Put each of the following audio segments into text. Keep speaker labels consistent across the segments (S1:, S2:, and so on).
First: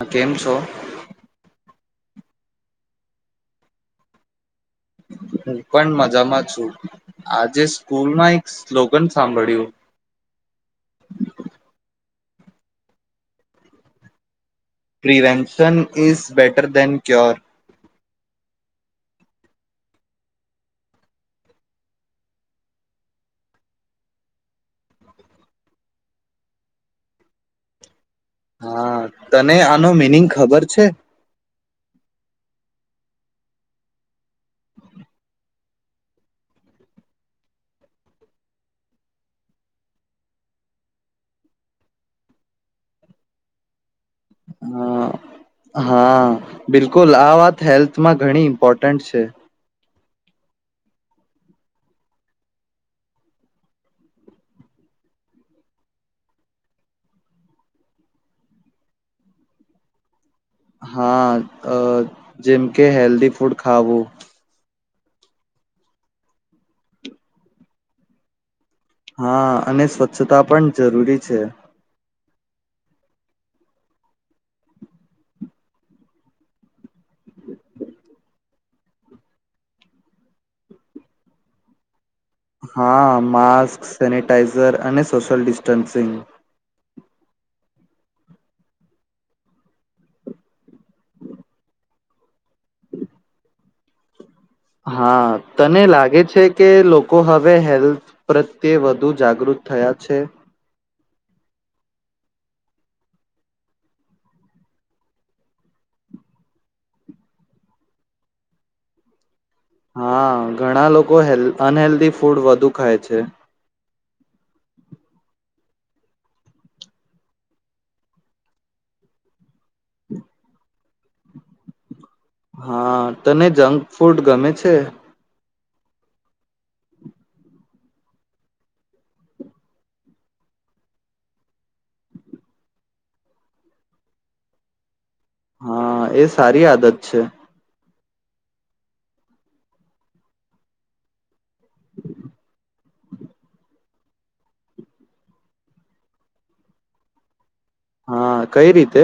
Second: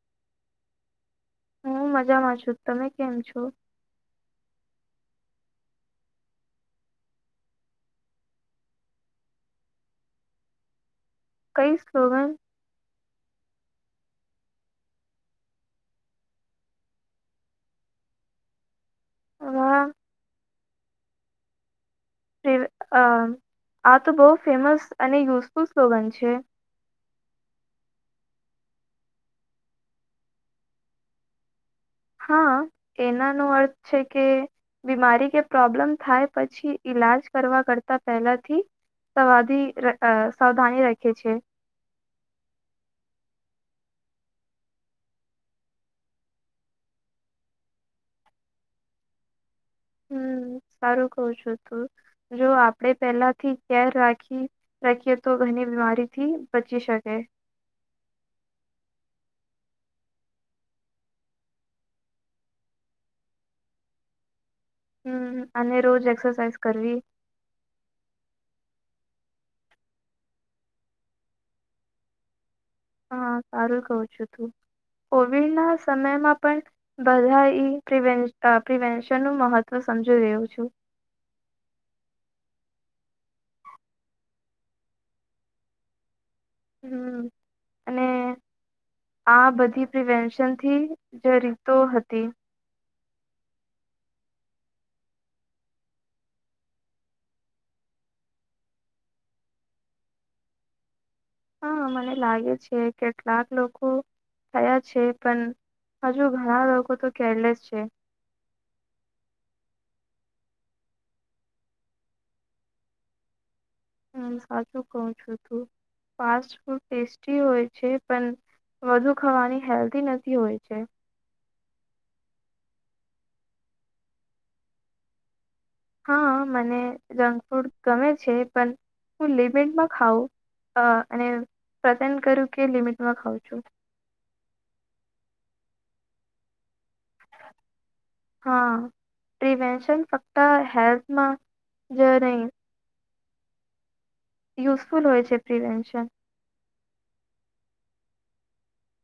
S1: આ કેમ છો?
S2: હું મજામાં છું તમે કેમ છો?
S1: હું પણ મજામાં છું આજે સ્કૂલમાં એક સ્લોગન સાંભળ્યું
S2: કઈ સોવેન
S1: prevention is better than cure
S2: હ આ તો બહુ ફેમસ અને યુઝફુલ સ્લોગન છે.
S1: હા તને આનો મિનિંગ ખબર છે
S2: હા એનાનો અર્થ છે કે બીમારી કે પ્રોબ્લેમ થાય પછી ઈલાજ કરવા કરતા પહેલાથી સવાધ સાવધાની રાખિએ છે.
S1: હા હા બિલકુલ આ વાત હેલ્થમાં ઘણી ઇમ્પોર્ટન્ટ છે.
S2: હમ સારું કવ છું તું જો આપણે પહેલાથી કેર રાખી રાખીએ તો ઘણી બીમારીથી બચી શકે
S1: હા જેમ કે હેલ્ધી ફૂડ ખાવું
S2: હમ અને રોજ એક્સરસાઇઝ કરવી
S1: હા અને સ્વચ્છતા પણ જરૂરી છે.
S2: હા સારું કહઉ છું તું કોવિડના સમયમાં પણ બધા એ પ્ર પ્રિવેન્શનનું મહત્વ સમજી રહ્યો છું
S1: હા માસ્ક સેનટાઈઝર અને સોશિયલ ડિસ્ટન્સિંગ
S2: હમ અને આ બધી પ્રિવેન્શનથી જે રીતો હતી.
S1: હા તને લાગે છે કે લોકો હવે હેલ્થ પ્રત્યે વધુ જાગૃત થયા છે.
S2: હા મને લાગે છે કેટલાક લોકો થયા છે પણ હજુ ઘણા લોકો તો કેરલેસ છે.
S1: હા ઘણા લોકો હેલ્ અનહેલ્ધી ફૂડ વધુ ખાય છે.
S2: હમ સાચું કઉ છું તું ફાસ્ટ ફૂડ ટેસ્ટી હોય છે પણ વધુ ખાવાની હેલ્ધી નથી હોય છે.
S1: હા તને જંક ફૂડ ગમે છે..
S2: હા મને જંક ફૂડ ગમે છે પણ હું લિમિટમાં ખઉં અને પસન્ટ કરું કે લિમિટમાં ખઉં છું.
S1: હા એ સારી આદત છે.
S2: હા પ્રિવેન્શન ફક્ત હેલ્થમાં જ નહી. યુઝફુ હો છે પ્રિભન્શન.
S1: હા કઈ રીતે.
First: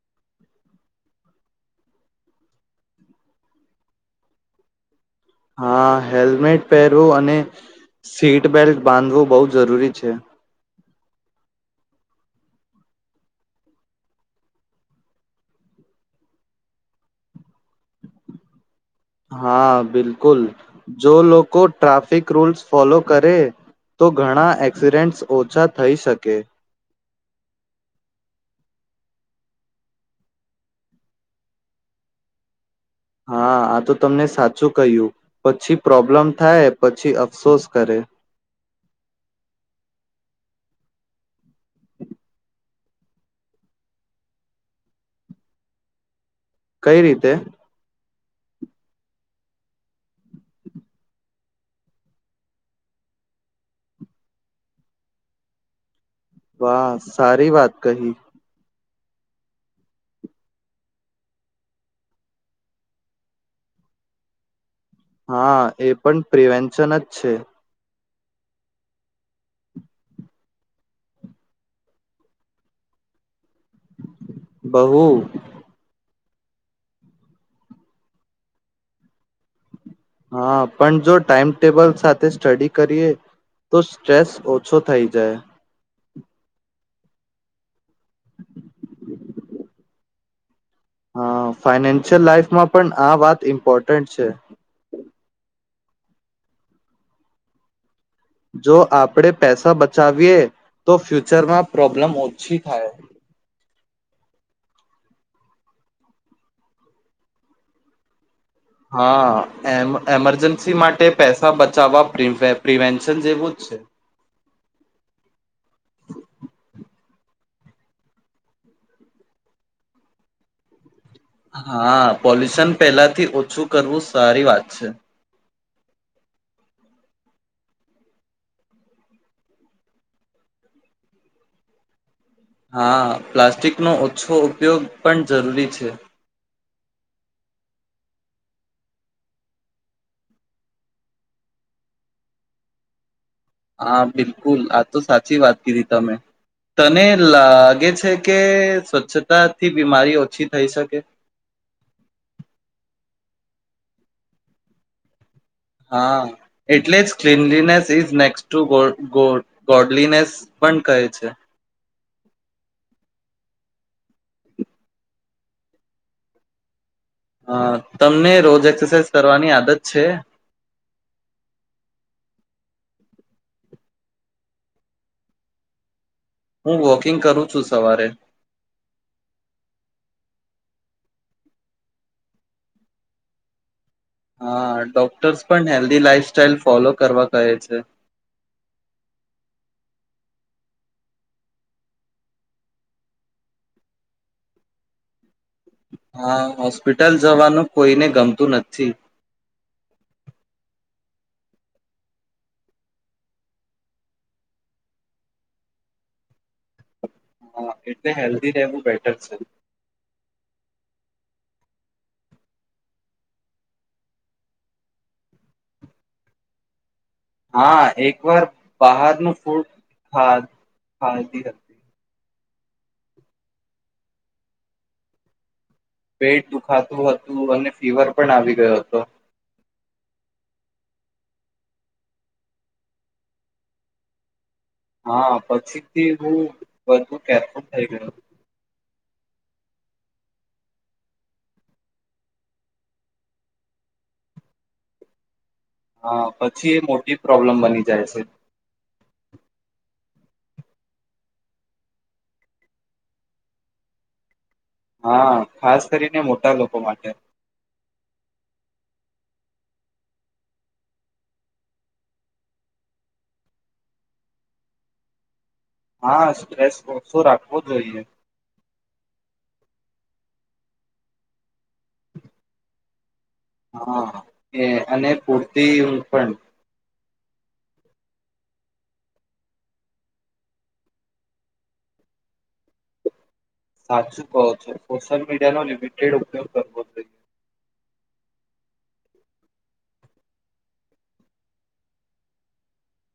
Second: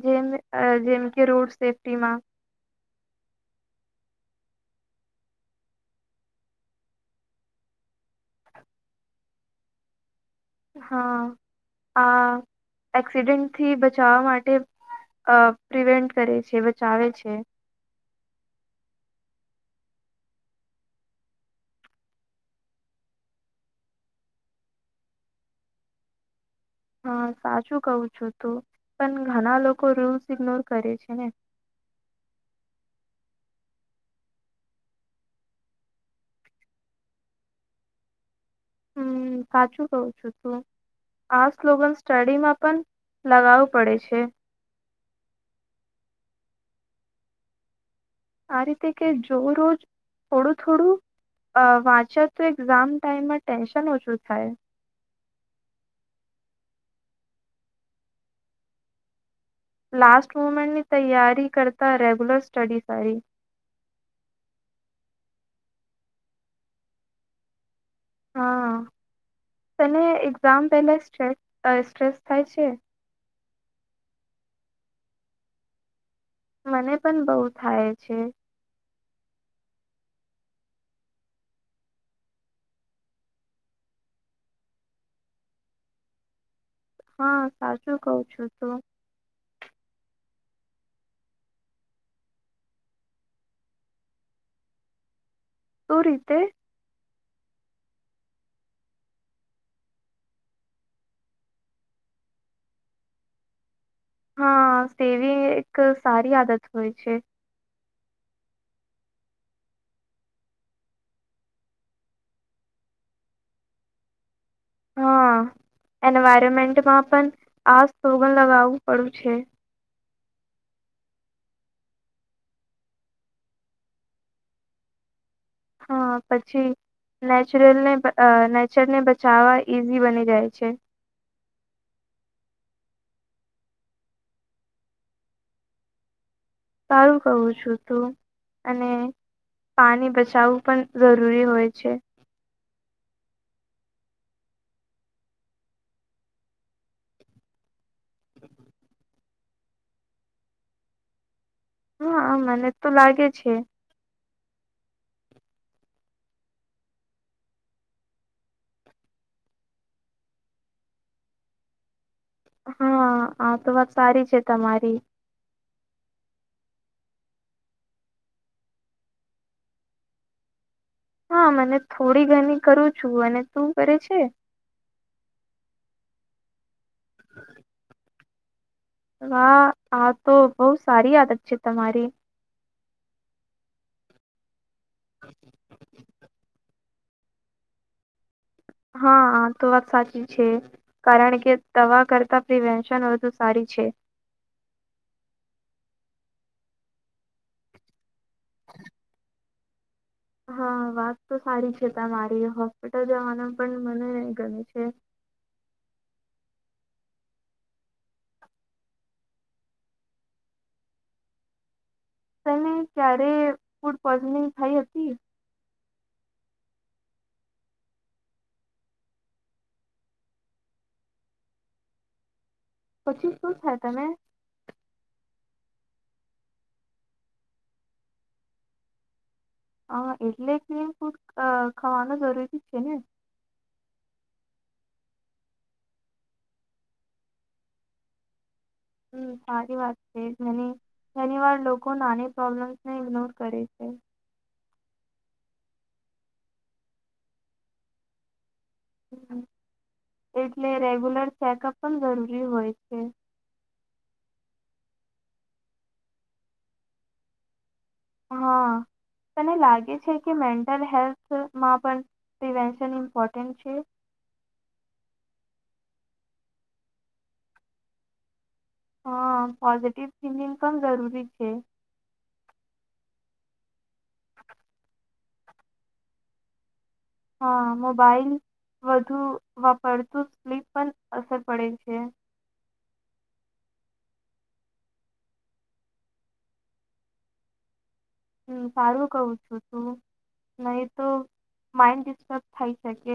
S2: જે જેમ કે રોડ સેફ્ટીમાં.
S1: હા હેલ્મેટ પહેરવું અને સીટબેલ્ટ બાંધવું બહુ જરૂરી છે.
S2: હા આ એક્સિડેન્ટથી બચાવવા માટે અ પ્રિવેન્ટ કરે છે બચાવે છે.
S1: હા બિલકુલ જો લોકો ટ્રાફિક રૂલ્સ ફોલો કરે તો ઘણા એક્સિડેન્ટ્સ ઓછા થઈ શકે.
S2: હા સાચું કવ છું તું પણ ઘણા લોકો રૂલ્સ ઇગ્નોર કરે છે ને.
S1: હા આ તો તમને સાચું કહ્યું પછી પ્રોબ્લેમ થાય પછી અફસોસ કરે.
S2: હમ સાચું કવું છુ તું આ સ્લોગન સ્ટડીમાં પણ લગાવું પડે છે.
S1: કઈ રીતે.
S2: આ રીતે કે જો રોજ થોડું થોડું અ વાંચ્યા તો એક્ઝામ ટાઈમમાં ટેન્શન ઓછું થાય
S1: વાહ સારી વાત કહી
S2: લાસ્ટ મુમેન્ટની તૈયારી કરતા રેગ્યુલર સ્ટડી કરી
S1: હા એ પણ પ્રિવેન્શન જ છે.
S2: હા તને એક્ઝામ પહેલા સ્ટેસ અ સ્ટ્રેસ થાય છે.
S1: બહુ
S2: મને પણ બહુ થાય છે.
S1: હા પણ જો ટાઈમટેબલ સાથે સ્ટડી કરીએ તો સ્ટ્રેસ ઓછો થઈ જાય
S2: હા સાચું કઉ છું તો
S1: હા ફાઈનાન્શિયલ લાઈફમાં પણ આ વાત ઇમ્પોર્ટન્ટ છે.
S2: તો રીતે
S1: જો આપણે પૈસા બચાવીએ તો ફ્યુચરમાં પ્રોબ્લેમ ઓછી થાય
S2: હા સેવી એક સારી આદત હોય છે.
S1: હા એમ એમરજન્સી માટે પૈસા બચાવવા પિરવે પ્રિવેન્શન જેવું જ છે.
S2: હા એન્વાયરમેન્ટમાં પણ આ સોગન લગાવવું પડ્યું છે.
S1: હા પોલ્યુશન પહેલાથી ઓછું કરવું સારી વાત છે.
S2: હા પછી નેચરલને અ નેચરને બચાવવા ઈઝી બની જાય છે.
S1: હા પ્લાસ્ટિકનો ઓછો ઉપયોગ પણ જરૂરી છે.
S2: સારું કહું છું તું અને પાણી બચાવવું પણ જરૂરી હોય છે.
S1: હા બિલકુલ આ તો સાચી વાત કીધી તમે તને લાગે છે કે સ્વચ્છતા થી બીમારી ઓછી થઈ શકે.
S2: હા મને તો લાગે છે.
S1: હા એટલે જ cleanliness is next to go go godliness પણ કહે છે.
S2: હા આ તો વાત સારી છે તમારી
S1: હ તમને રોજ એક્સરસાઇઝ કરવાની આદત છે.
S2: હા મને થોડી ઘણી કરું છું અને તું કરે છે.
S1: હું વોકિંગ કરું છું સવારે
S2: વાહ આ તો બહુ સારી આદત છે તમારી
S1: હા ડોક્ટર્સ પણ હેલ્ધી લાઈફ સ્ટાઈઇલ ફોલો કરવા કહે છે.
S2: હા આતો વાત સાચી છે કારણ કે દવા કરતા પ્રિવેશન વધુ સારી છે.
S1: હા હોસ્પિટલ જવાનું કોઈને ગમતું નથી.
S2: હા વાત તો સારી છે તમારી હોસ્પિટલ જવાના પણ મને ગમે છે.
S1: હા એટલે હેલ્ધી રહેેવું બેટર છે.
S2: તને ક્યારે ફૂડ પોઈઝનિંગ થઇ હતી.
S1: હા એક વાર બહારનું ફૂડ ખા ખાતી હતી.
S2: પછી શું થાય તમે
S1: પેટ દુખાતું હતું અને ફીવર પણ આવી ગયો હતો.
S2: હા એટલે કે ફૂડ અ ખાવાનું જરૂરી જ છે ને
S1: હા પછીથી હું બધું કેરફુલ થઈ ગયો
S2: હમ સારી વાત છે ઘણી વાર લોકો નાની પ્રોબ્લેમ્સ ને ઈગ્નોર કરે છે.
S1: હા પછી એ મોટી પ્રોબ્લેમ બની જાય છે.
S2: એટલે રેગ્યુલર ચેકઅપ પણ જરૂરી હોય છે.
S1: હા ખાસ કરીને મોટા લોકો માટે
S2: હા તને લાગે છે કે મેન્ટલ હેલ્થમાં પણ પ્રિવેન્શન ઇમ્પોર્ટન્ટ છે.
S1: હા સ્ટ્રેસ ઓછું રાખવો જોઈએ.
S2: હા પોઝિટિવ થિંકિંગ પણ જરૂરી છે.
S1: હા એ અને પૂતિ ઉલ્પણ.
S2: હા મોબાઈલ વધુ વાપરતું સ્લીપ પણ અસર પડે છે.
S1: સાચું કહો છો સોશિયલ મીડિયાનો લિમિટેડ ઉપયોગ કરવો જોઈએ.
S2: હમ સારું કહું છું તું, નહી તો માઈન્ડ ડિસ્ટર્બ થઈ શકે.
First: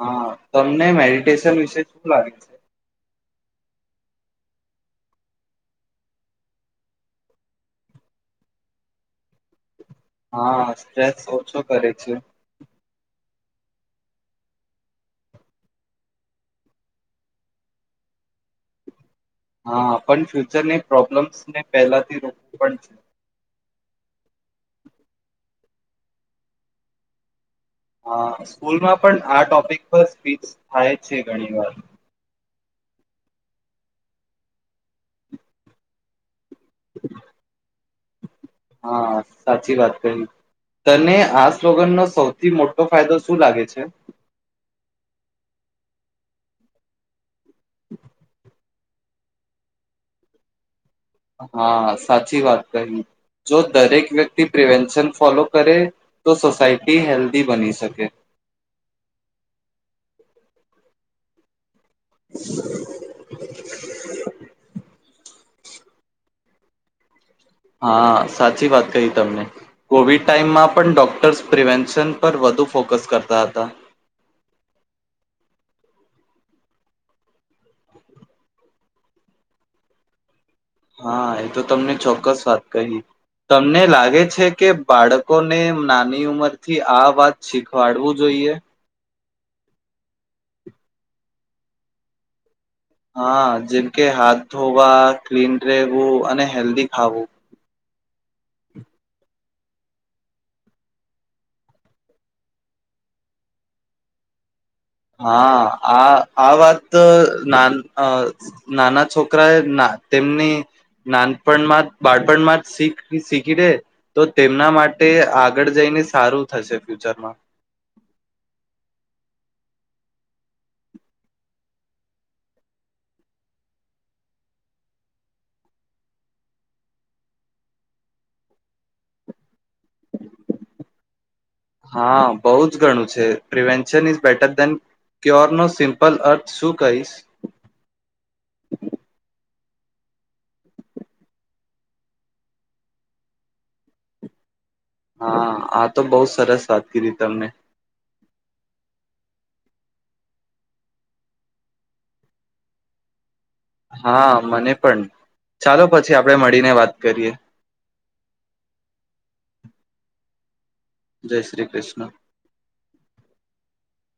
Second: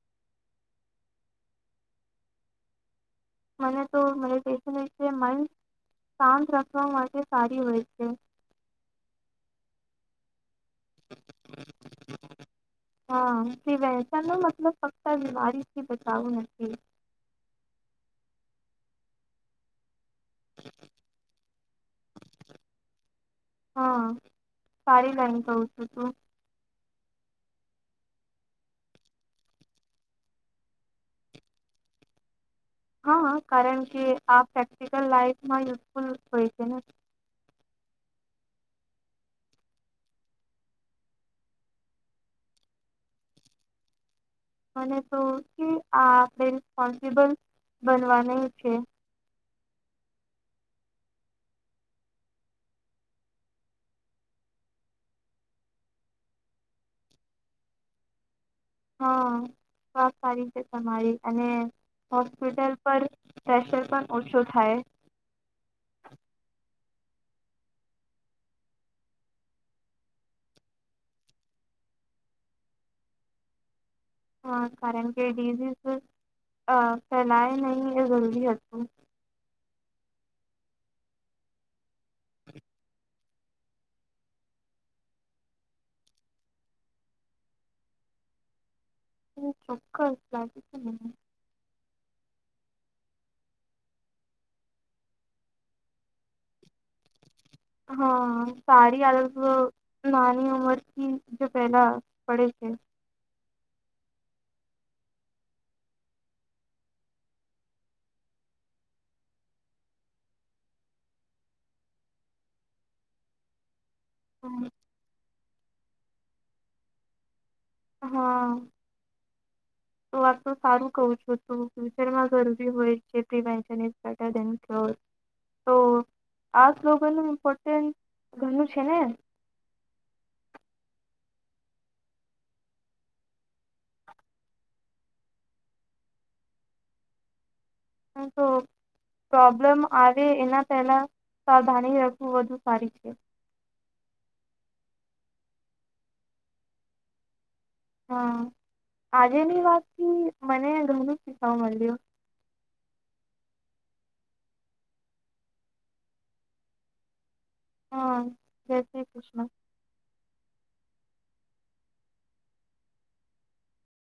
S1: હા તમને મેડિટેશન વિશે શું લાગે છે?
S2: મને તો મરે છેન છે મન શાંત રાખવા માટે સારી હોય છે.
S1: હા સ્ટ્રેસ ઓછો કરે છે.
S2: હા કે વહેસણ ન મતલબ ફક્ત બીમારીથી બચાવું નથી.
S1: હા. પણ ફ્યુચરને પ્રોબ્લેમ્સને પહેલાથી રોકવું પણ છે.
S2: તો તો
S1: હ સ્કૂલમાં પણ આ ટોપિક પર સ્પીચ થાય છે ઘણી વાર.
S2: હા કારણ કે આ પ્રેક્ટિકલ લાઈફમાં યુઝફુલ હોય છેને.
S1: હા સાચી વાત કહી, તને આ સ્લોગન નો સૌથી મોટો ફાયદો શું લાગે છે?
S2: મને તો કે આ આપણે રિસ્પોન્સિબલ બનવાનું છે.
S1: હા સાચી વાત કહી, જો દરેક વ્યક્તિ પ્રિવેન્શન ફોલો કરે, તો સોસાયટી હેલ્ધી બની શકે.
S2: હા સ સારી છે તમારી અને હોસ્પિટલ પર પ્રેશર પણ ઓછું થાય. [inaudible]
S1: હા સાચી વાત કહી તમને, કોવિડ ટાઈમમાં પણ ડોક્ટર્સ પ્રિવેન્શન પર વધુ ફોકસ કરતા હતા.
S2: હા કારણ કે ડિઝઝ ફેલાય નહી એ જરૂદી હતું.
S1: હા એ તો તમને ચોક્કસ વાત કહી. તમને લાગે છે કે બાળકોને નાની ઉંમરથી આ વાત શીખવાડવું જોઈએ?
S2: એ ચોક્કસ લાગી છે.
S1: હા જેમ કે હાથ ધોવા ક્લીન રહેવું અને હેલ્ધી ખાવું.
S2: હા સારી આદત નાની ઉમર ક જે પહેલા પડે છે.
S1: હા આ આ વાત ના નાના છોકરા એ તેમની, નાનપણમાં જ બાળપણમાં જીખ શીખી દે. તો તેમના માટે આગળ જઈને સારું થશે ફ્યુચરમાં.
S2: હા, તો આપ તો સારું કવ છું તું ફ્યુચરમાં ઘરભી હોય છે પ્રવેશન ટરે, તો આ સ્લોગનનું ઇમ્પોર્ટન્સ ઘણું છે ને.
S1: હા બોઉ જ ઘણું છે, પ્રિવેન્શન ઇઝ બેટર દેન ક્યોરનો સિમ્પલ અર્થ શું કહીશ?
S2: તો પ્રોબ્લેમ આવે એના પહેલા, સાવધાની રાખવું વધુ સારી છે.
S1: હા આ તો બો સરસ વાત કરી તમને.
S2: હ, આજેની વાત મને ઘમણું શીખવા મલયુ.
S1: હા મને પણ, ચાલો પછી આપડે મળીને વાત કરીએ.
S2: હા જય શ્રી કૃષ્ણ.
S1: જય શ્રી કૃષ્ણ.